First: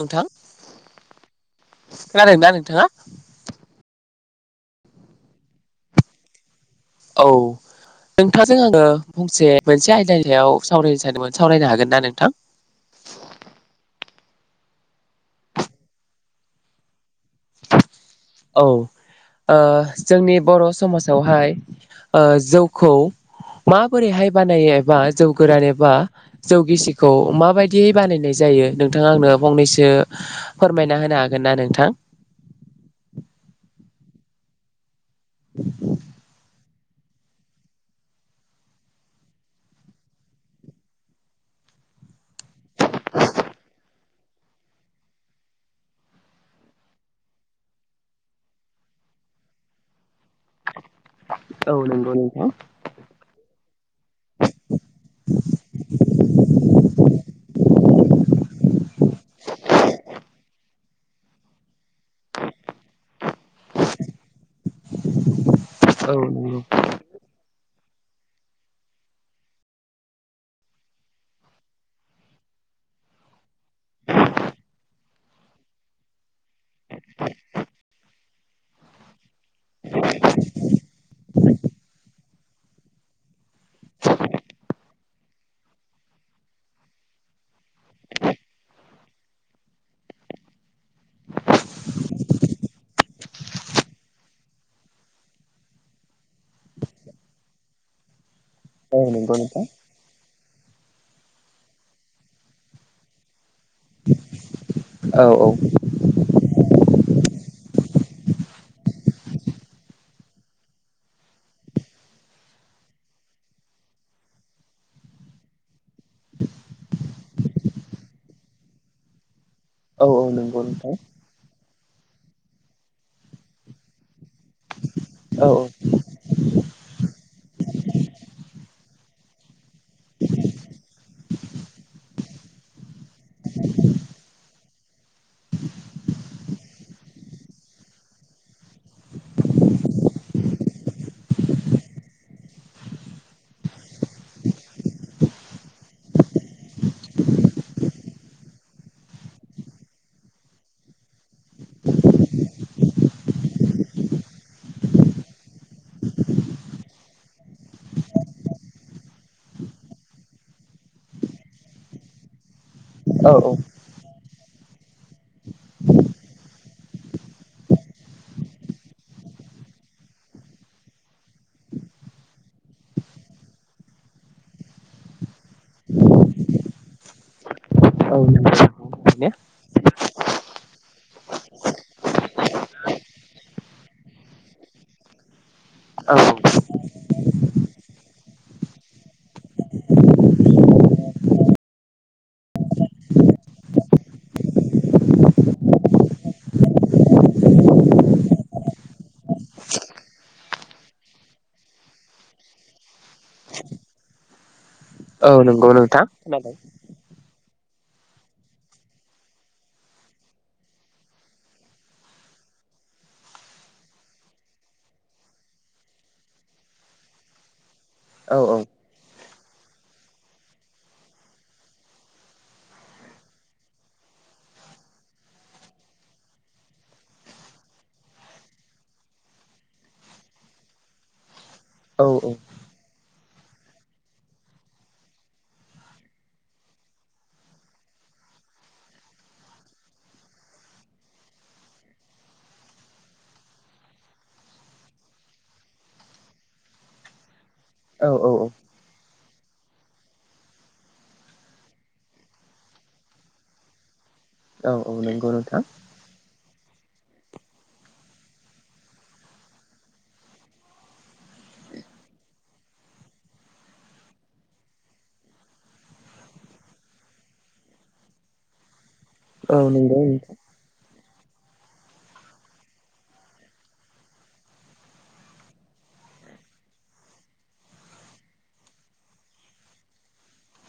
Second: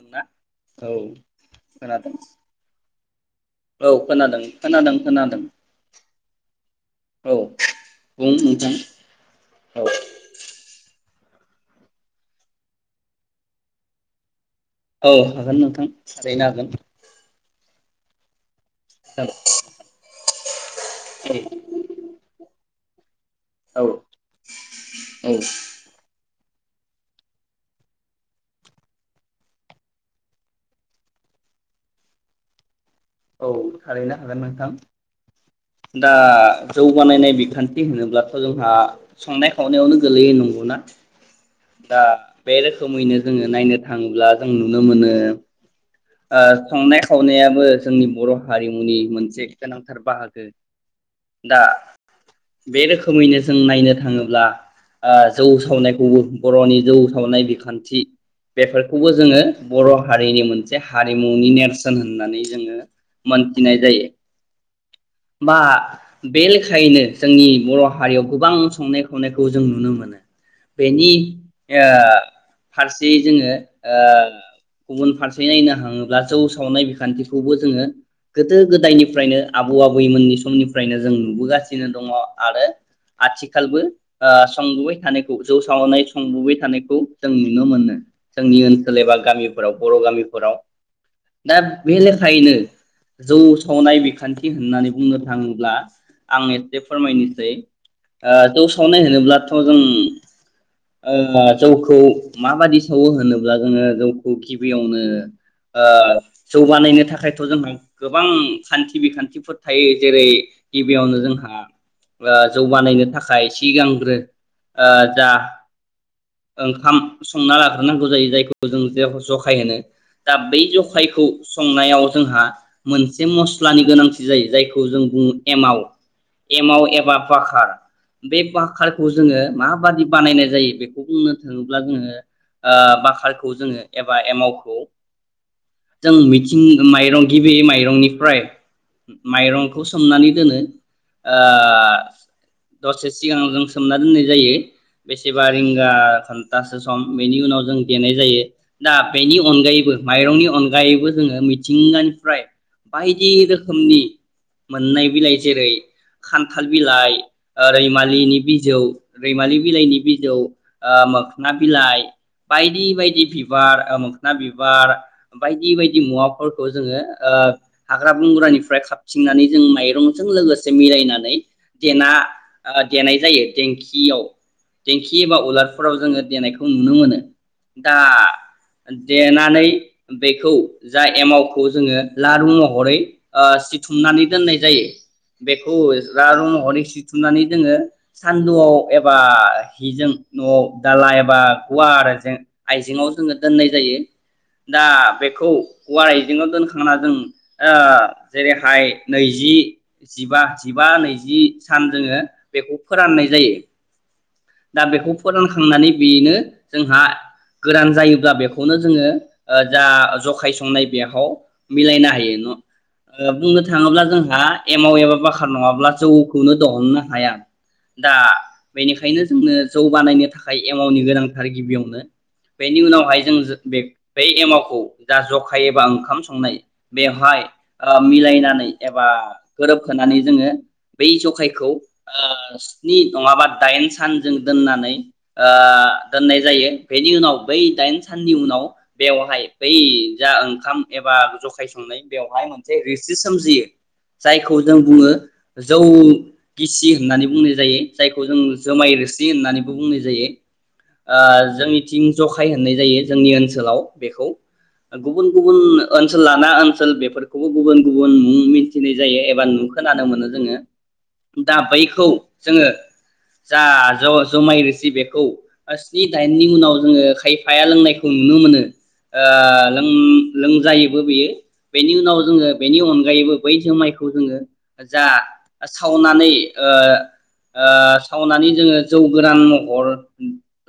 ना नोंथां औ खोनादों दा नोंथाङा? औ खोनादों खोनादों खोनादों औ बुं नोंथांजों नोंथां आङो फंसे औ मोनसे आयदानि सायाव सावरायनो सानदोंमोन सावरायनो हागोन ना नोंथां? औ हागोन नोंथां थारैनो हागोन औ ओ जोंनि बर' समाजावहाय ओ जौ खौ औ माबोरैहाय बानायो एबा जौ गोरान एबा जौ गिसिखौ माबायदियै बानायनाय जायो नोंथां आंनो फंनैसो फोरमायना होनो हागोन ना नोंथां? औ थारैनो हागोन नोंथां दा जौगानायनाय बिखान्थि होनोब्लाथ' जोंहा संनाय खावनायावनो गोलैयो नंगौना दा बे रोखोमैनो जोङो नायनो थाङोब्ला जों नुनो मोनो ओ संनाय खावनायाबो जोंनि बर' हारिमुनि मोनसे गोनांथार बाहागो दा औ नंगौ नोंथां बे रोखोमैनो जों नायनो थाङोब्ला ओ जौ सावनायखौबो बर'नि जौ सावनाय बिखान्थि बेफोरखौबो जोङो बर' हारिनि मोनसे मोनसे हारिमुनि नेरसोन होननानै जोङो मोनथिनाय जायो बा औ बे नंगौ लेखायैनो जोंनि बर' हारियाव गोबां संनाय खावनायखौ जों नुनो मोनो बेनि ओ फारसे जोङो ओ गुबुन फारसे नायनो हाङोब्ला जौ सावनाय बिखान्थिखौबो जोङो गोदो गोदायनिफ्रायनो आबौ आबैमोननि समनिफ्रायनो जों नुबोगासिनो दङ आरो आथिखालबो ओ संबोबाय थानायखौ जौ सावनाय संबोबाय थानायखौ जों नुनो मोनो जोंनि ओनसोल एबा गामिफोराव बर' गामि फोराव दा बे लेखायैनो जौ सावनाय बिखान्थि होननानै बुंनो थाङोब्ला आं एसे फोरमायनोसै ओ जौ औ सावनाय नंगौ नोंथां होनोब्लाथ'जों ओ जौखौ माबायदि सावो होनोब्ला जोङो जौखौ गिबियावनो औ ओ जौगानायनो थाखाय थायखायथ जोंहा गोबां खान्थि बिखान्थिफोर थायो जेरै गिबियावनो जोंहा जौगानायनो थाखाय सिगांग्रो जा ओंखाम संना लाग्रोनांगौ जायो जायखौ जों ज फाय होनो। औ दा नंगौ बै नोंथां जखायखौ। संनायाव जोंहा मोनसे मस्लानि गोनांथि जायो जायखौ जों बुङो औ एमाव एमाव एबा बाखार बे बाखारखौ जोङो माबादि बानायनाय जायो बेखौ बुंनो थाङोब्ला जोङो बाखारखौ जोङो एबा एमावखौ जों मिथिं माइरं गिबि माइरंनिफ्राय माइरंखौ सोमनानै दोनो दसे सिगां जों सोमना दोननाय जायो बेसेबा रिंगा घन्टासो सम बेनि उनाव जों देनाय जायो दा बेनि अनगायैबो माइरंनि अनगायैबो जोङो मिथिंगानिफ्राय बायदि रोखोमनि मोननाय बिलाइ जेरै खान्थाल बिलाइ रैमालिनि बिजौ रैमालि बिलाइनि बिजौ मोखना बिलाइ बायदि बि बायदि औ बिबार मोखना बिबार बार बायदि बायदि मुवाफोरखौ जोङो हाग्रा बंग्रानिफ्राय खाबथिंनानै जों माइरंजों लोगोसे मिलायनानै देना देनाय जायो देंखियाव देंखि एबा उलारफोराव जोङो देनायखौ नुनो मोनो दा औ नंगौ नोंथां देना थारैनो नानै बेखौ जा एमावखौ जोङो लारु महरै सिथुमनानै दोननाय जायो बेखौ लारु महरै सिथुमनानै जोङो सानदुआव एबा हिजों नआव दाला एबा गुवार आइजेंयाव जोङो दोननाय जायो। दा बेखौ औवा आइजेंयाव दोनखांना जों जेरैहाय नैजि जिबा जिबा नैजि सान जोङो बेखौ फोराननाय जायो। दा बेखौ औ औ नंगौ फोरानखांनानै नोंथां बेनो खोनादों जोंहा गोरान जायोब्ला बेखौनो जोङो। जा जखाय संनाय बेयाव मिलायनो हायो न बुंनो थाङोब्ला जोंहा एमाव एबा बाखार नङाब्ला जौखौनो दहननो हाया। दा औ बेनिखायनो जोंनो जौगानायनो थाखाय एमावनि गोनांथार गिबियावनो बेनि उनावहाय जों बे बेै एमावखौ जा जखाय एबा ओंखाम संनाय बेवहाय मिलायनानै एबा गोरोबहोनानै जोङो बै जखायखौ औ औ औ स्नि नङाबा दाइन सानजों दोननानै दोननाय जायो बेनि उनाव बै दाइन साननि उनाव बेवहाय बै जा ओंखाम एबा जखाय संनाय बेवहाय मोनसे रिसि सोमजियो जायखौ जों बुङो जौ गिसि होननानै बुंनो। जायो औ औ जायखौ जों जुमाय जि होननानैबो बुंनाय जायो जोंनिथिं जखाय होननाय जायो जोंनि ओनसोलाव बेखौ औ औ नंगौ गुबुन नोंथां गुबुन ओन ओनसोल लाना ओनसोल बेफोरखौबो गुबुन गुबुन मुं मिथिनाय जायो एबा नु खोनानो मोनो जोङो दा बैखौ जोङो जा ज' जमाय रोसि बेखौ ओ स्नि दाइननि उनाव जोङो खायफाया लोंनायखौ नुनो मोनो। ओ औ नंगौ लों-लोंजायो। बेयो बेनि उनाव जोङो बेनि अनगायैबो बै जोमायखौ जोङो जा सावनानै ओ ओ सावनानै जोङो जौ गोरान महर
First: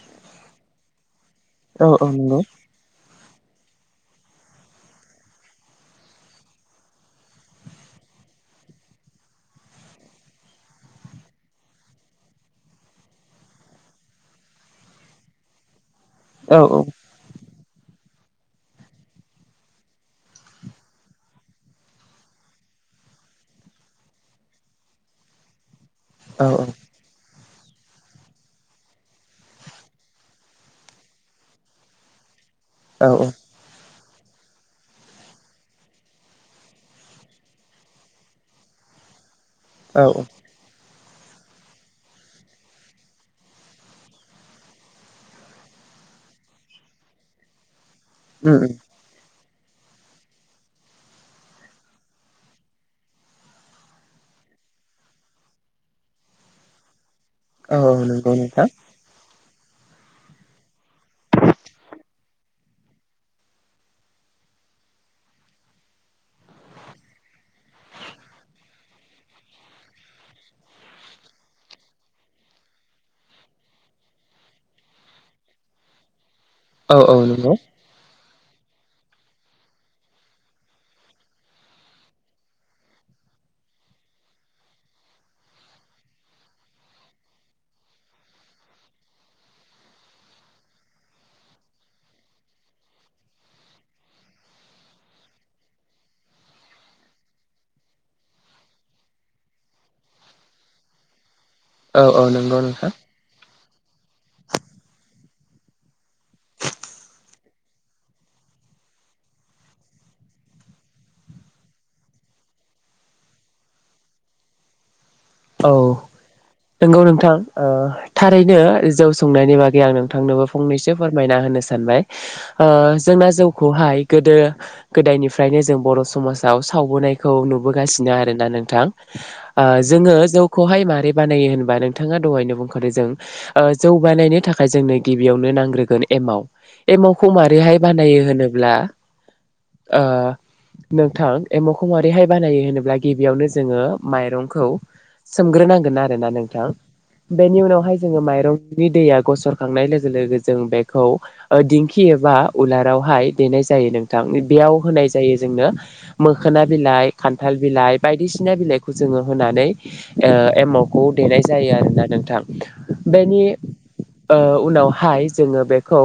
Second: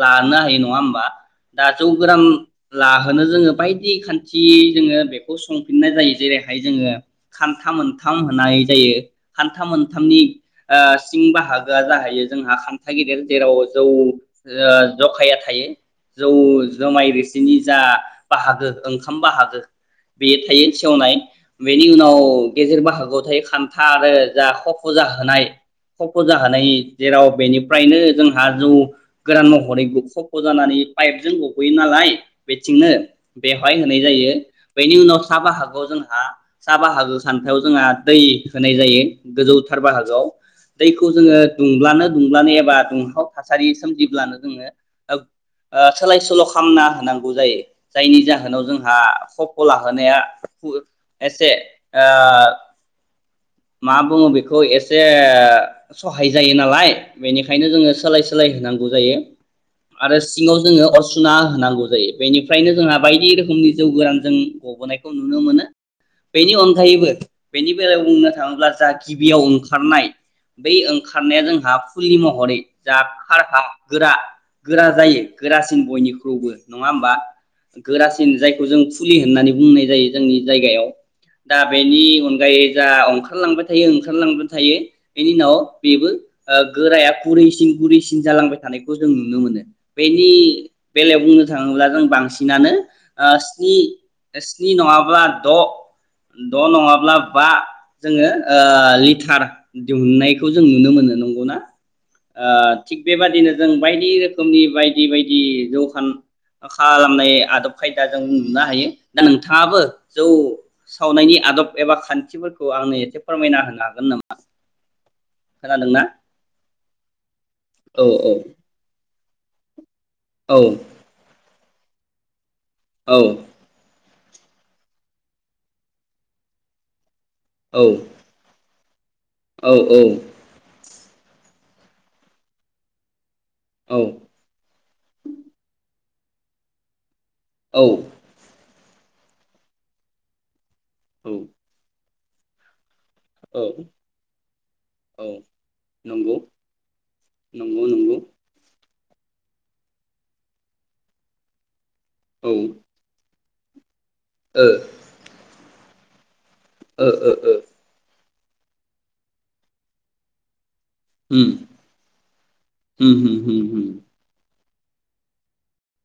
लानो हायो नङा होमबा? दा नोंथां औ जौ औ गोरान नंगौ लाहोनो जोङो बायदि खान्थि जोङो बेखौ संफिननाय जायो जेरैहाय जोङो खान्था मोनथाम होननाय जायो खान्था मोनथामनि ओ सिं बाहागोआ जाहैयो जोंहा खान्था गेदेर जेराव जौ जखाया थायो। जौ औ जुमाइ रोसि नि जा बाहागो ओंखाम बाहागो बेयो थायो सेवनाय बेनि उनाव गेजेर बाहागोआव थायो खान्था आरो जा खफ' जाहोनाय। खफ' औ जाहोनाय जेराव बेनिफ्रायनो जोंहा जौ गोरान महरै खफ' जानानै पाइपजों गहैयो नालाय। बेथिंनो औ बेवहाय होनाय जायो बेनि उनाव साहा बाहागोआव जोंहा साहा बाहागो सानथायाव जोंहा दै होनाय जायो। गोजौथार औ बाहागोआव दैखौ जोङो दुंब्लानो दुंब्लानो एबा दुंहाव थासारि सोमजिब्लानो जोङो ओ सोलाय सोल' खालामना होनांगौ बुजायो जायनि उम जाहोनाव उम जोंहा खफ'खौ लाहोनाया एसे ओ मा बुङो बेखौ एसे सहाय जायो नालाय बेनिखायनो औ जोङो औ सोलाय नंगौ सोलाय नोंथां होनांगौ जायो आरो सिङाव जोङो अरसुना होनांगौ जायो बेनिफ्रायनो जोंहा बायदि रोखोमनि जौ गोरान जों गबोनायखौ नुनो मोनो बेनि अनगायैबो बेनि बेलायाव बुंनो थाङोब्ला जा गिबियाव ओंखारनाय बै ओंखारनाया जोंहा फुलि महरै जा खारहा गोरा गोरा जायो गोरासिन बयनिख्रुइबो नङा औ होमबा औ नंगौ गोरासि जायखौ जों फुलि होननानै बुंनाय जायो जोंनि जायगायाव दा बेनि अनगायै जा ओंखारलांबाय थायो ओंखारलांबाय थायो बेनि उनाव बेबो गोराया गुरैसिन गुरैसिन जालांबाय थानायखौ जों नुनो मोनो बेनि बेलायाव बुंनो बुंनो थाङोब्ला जों बांसिनानो ओ स्नि स्नि नङाब्ला द' द' नङाब्ला बा जोङो ओ लिटार दिहुननायखौ जों नुनो मोनो नंगौना ओ औ औ नंगौ थिग नोंथां बेबादिनो जों बायदि रोखो रोखोमनि बायदि बायदि जखा खालामनाय आदब खायदा जों नुनो हायो दा नोंथाङाबो जौ सावनायनि आदब एबा खान्थिफोरखौ आंनो एसे फोरमायना होनो हागोन नामा औ खोनादोंना नंगौ नोंथां ओ औ थारैनो जौ संनायनि बागै आं नों थांनोबो औ फंनैसो फोरमायना होनोसै सानबाय ओ औ जोंना जौखौहाय गोदो गोदायनिफ्रायनो जों बर' समाजाव सावबोनाय खौ औ नुबोगासिनो आरोना नोंथां औ ओ जोङो बेहाय माबोरै बानायो होनबा नोंथाङा दहायनो बुंखादों जों ओ जौ बानायनो थाखाय जोंनो गिबियावनो नांग्रोगोन एमाव एमावखौ खौ मारैहाय औ बानायो होनोब्ला ओ नोंथां औ एमावखौ मा बैहाय बानायो होनोब्ला गिबियावनो औ जोङो माइरंखौ औ सोमग्रोनांगोन आरोना नंगौ नोंथां बेनि नंगौ उनावहाय नंगौ जोङो माइरंनि दै गसरखांनाय लोगो लोगो जों बेखौ ओ दिंख खि एबा औ उलारावहाय देनाय जायो नों थां ओ बेयाव होनाय जायो जोंनो खोना ओ बिलाइ ओ खान्थाल ओ बिलाइ बायदिसिना ख्नोना बिलाइखौ जोङो होनानै ओ एमाव खौ देनाय उम जायो आरोना नोंथां होम बेनि होम होम होम ओ उनावहाय जोङो बेखौ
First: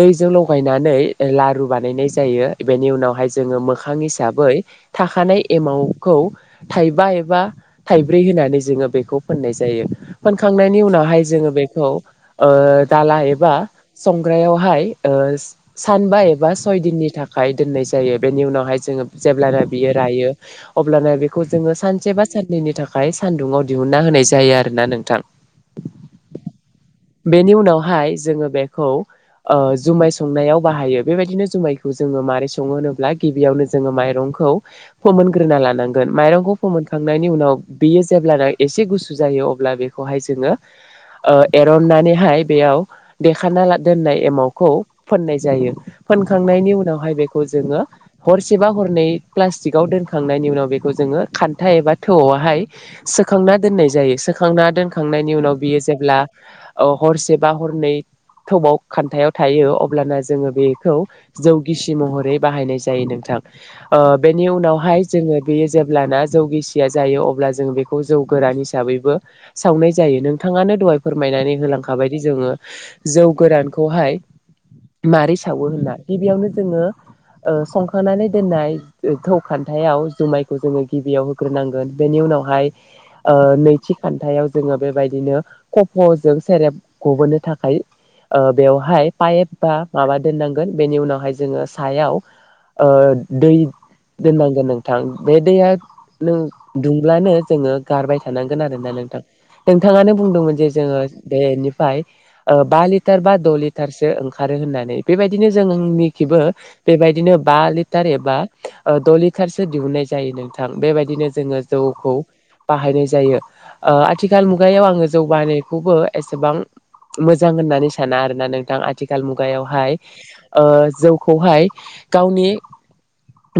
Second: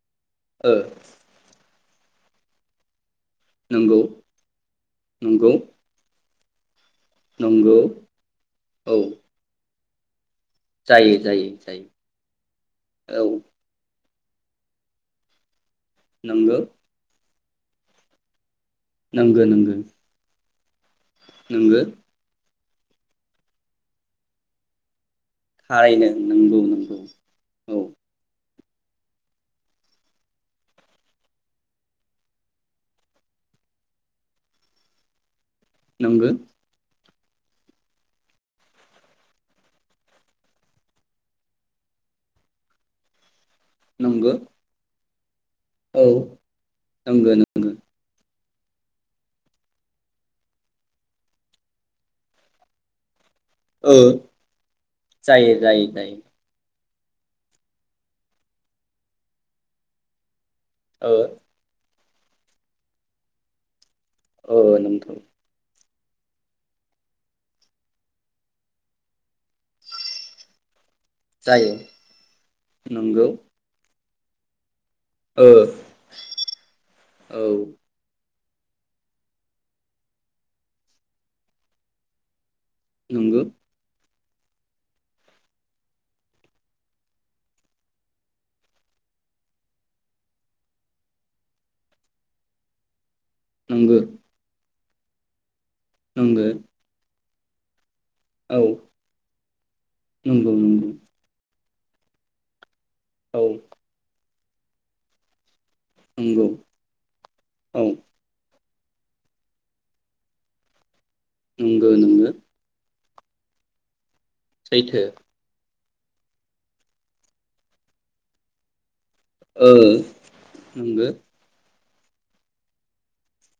दैजों ओ लगायनानै लारु बानाय बानायनाय जायो बेनि उनावहाय जोङो मोखां नंगौ हिसाबै थाखानाय नंगौ एमाउखौ थाइबा एबा नंगौ थाइब्रै होनानै जोङो औ बेखौ फोननाय जायो फोनखांनायनि जायो उनावहाय जायो जोङो बेखौ जायो ओ दाला औ एबा संग्रायावहाय ओ सानबा एबा नंगौ सय दिननि थाख खाय दोननाय जायो बेनि उनावहाय जोङो नंगो जेब्लाना नंगो बियो रायो अब्लाना बेखौ जोङो नंगो सानसे बा साननै दिननि थाखाय सान्दुङाव दिहुनना होनाय जायो आरो ना नोंथां थारैनो नंगौ नंगौ औ खौ ओ जुमाय संनायाव बाहायो बेबायदिनो जुमायखौ जोङो मारै सङो होनोब्ला गिबियावनो जोङो माइरंखौ फोमोन ग्रोना लानांगोन नंगो माइरंखौ फोमोनखां नायनि उनाव बियो जेब्लाना एसे गुसु जायो अब्ला बेखौहाय जोङो ओ एरननानैहाय बेयाव देखाना दोननाय नंगो एमावखौ फोननाय जायो औ फोनखांनायनि उनावहाय नंगो बेखौ नंगो जोङो हरसेबा हरनै प्लास्टिकआव दोनखांनायनि उनाव बेखौ जोङो खान्था एबा थौवावहाय सोग सोखांना दोननाय ओ जायो सोखांना दोनखांनायनि जायो उनाव बियो जायो जायो जेब्ला औ हरसे बा हरनै थौआव खान्थायाव थायो अब्लाना जोङो बेखौ ओ जौ गिसि महरै बाहायनाय जायो नोंथां। ओ बेनि ओ उनावहाय नंगौ जोङो बेयो। जेब्लाना जौ गिसि जायो अब्ला जों बेखौ जौ गोरान हिसाबैबो सावनाय जायो नोंथाङानो दहाय फोरमायनानै जायो होलांखाबायदि जोङो नंगौ जौ गोरानखौहाय मारै ओ सावो औ होनना गिबियावनो जोङो ओ संखानानै दोननाय थौ खान्थायाव जुमायखौ जोङो गिबियावनो ग्रोनांगोन बेनि उनावहाय ओ नंगौ नैथि खान्थायाव जोङो बेबायदिनो खफ'जों सेरेब गबोनो थाखाय बेवहाय पाइप बा माबा दोननांगोन बेनि उनावहाय जोङो सायाव ओ दै नंगो दोननां गोन नों थां बे दैया नों नंगो दुंब्लानो जोङो गारबाय औ थानांगोन आरोना नोंथां। नोंथाङानो नंगौ बुंदोंमोन जे नंगौ जोङो बे फाय ओ बा लि बा लिटार बा औ द' लिटारसो ओंखारो होननानै बेबायदिनो। जोंनिखिबो नंगौ बेबायदिनो बा औ लिटार एबा द' लिटारसो दिहुननाय जायो नोंथां बेबायदि बिनो जोङो नंगो जौखौ नंगो बाहायनाय जायो। जायो ओ। आथिखाल मुगायाव सैथो आङो जौगानाय खौबो एसेबां मोजां होननानै साना आरोना नोंथां। आथिखाल ओ मुगायावहाय ओ नंगो जौखौहाय गावनि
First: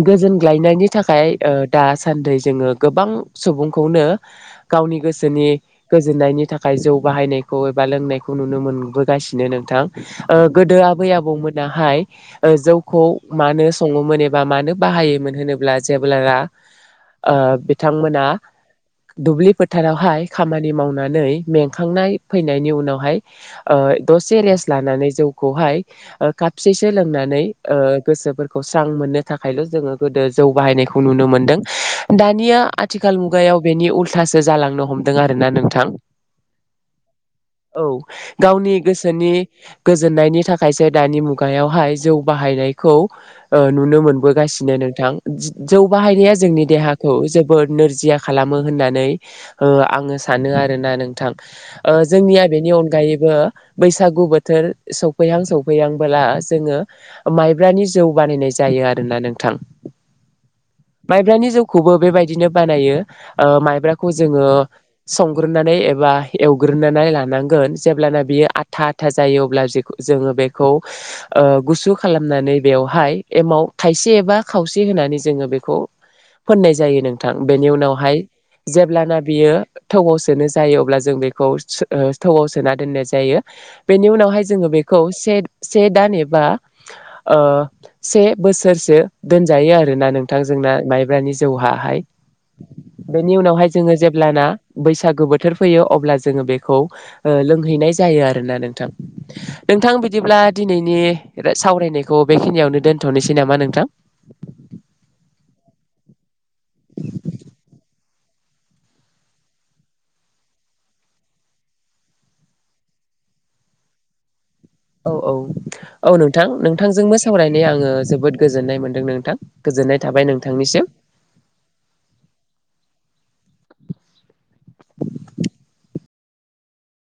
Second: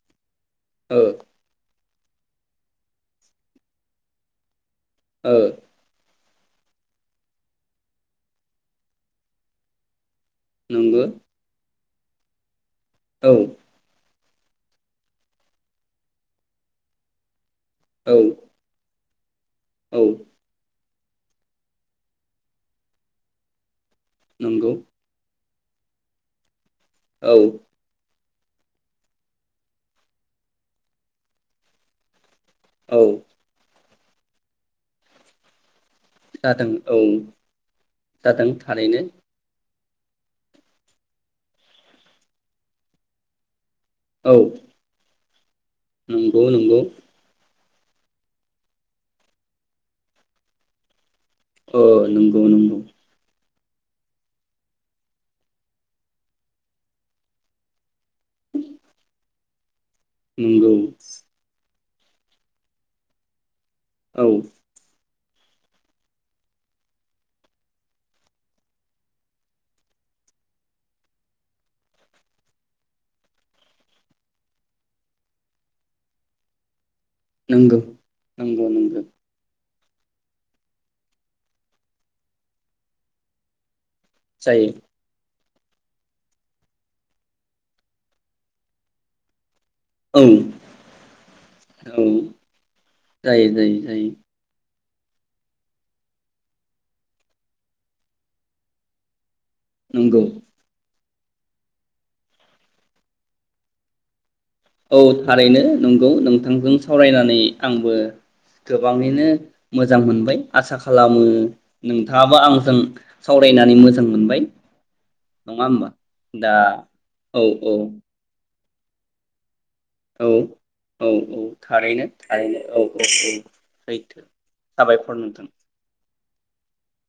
गोजोन ग्लायनायनि थाखाय ओ दासो दासान्दै जोङो गोबां सुबुंखौनो गावनि ओ गोसोनि गोजोननायनि थाखाय जौ बाहायनायखौ एबा लोंनायखौ नुनो मोनबोगासिनो नोंथां गोदो नंगौ आबै आबौमोनाहाय ओ जौ खौ औ मानो सङोमोन एबा बा मानो बाहायोमोन होनोब्ला जेब्ला। आ औ बिथांमोना दुबलि औ फोथारावहाय खामानि मावना नै मेंखांनाय फैनायनि उनावहाय ओ दसे रेस नंगौ लानानै जौ खौहाय खाबसे सो औ लोंनानै ओ गोसोफोर खौ स्रां मोननो थाखायल' जोङो गोदो जौ बाहायनायखौ नुनो मोनदों दानि या औ आथिखाल मुगायाव बेनि उल थासो जालांनो हमदों आरोना नोंथां जादों औ औ जादों गावनि थारैनो गोसोनि गोजोननायनि थाखायसो दानि मुगायावहाय जौ बाहायनायखौ ओ नुनो औ मोनबोगासिनो नोंथां बि [unintelligible] जौ बाहायनाया नंगौ जोंनि नंगौ देहाखौ जोबोद नोरजिया खालामो होननानै ओ आङो सानो आरोना नोंथां ओ नंगौ जोंनिया बेनि नंगौ अनगायैबो बैसागु बोथोर सौफैहां सौफैहांबोला जोङो माइब्रानि जौ बानायनाय जायो आरोना नों थां नोंगौ माइब्रानि जौखौबो बेबायदिनो बानायो ओ माइ ब्राखौ औ जोङो संग्रोनानै एबा एवग्रोनानै लानांगोन जेब्लाना बियो आथा आथा जायो अब्ला जोङो बेखौ ओ गुसु खालामनानै बेवहाय एमाव थाइसे एबा खावसे होनानै जोङो बेखौ फोननाय जायो नों थां बेनि नंगौ उनावहाय नंगौ नंगौ जेब्लाना बियो थौआव सोनो जायो अब्ला जों बेखौ थौआव सोना दोननाय जायो बेनि उनावहाय जायो जोङो बेखौ से से दान एबा ओ से बोसोरसो जायो आरो ना औ नोंथां जोंना माइब्रानि जौवाहाय औ बेनि जायो उनावहाय जायो जोङो जायो जेब्लाना बैसागु बोथोर फैयो अब्ला जोङो बेखौ ओ लोंहैनाय जायो आरोना नोंथां नोंथां नंगौ बिदिब्ला दिनैनि सावरायनायखौ बेखिनियावनो दोनथ'नोसै नामा नोंथां औ थारैनो नंगौ नोंथांजों सावरायनानै आंबो गोबाङैनो मोजां मोनबाय आसा खालामो नोंथाङाबो आंजों सावरायनानै मोजां मोनबाय औ औ नङा होमबा औ नोंथां दा नोंथांजोंबो औ सावरायनाया औ आङो जोबोद गोजोन गोजोन्नाय मोनदों नोंथां गोजोननाय थाबाय औ नोंथांनिसिम औ औ थारैनो थारैनो औ सैथो साबायखर नोंथां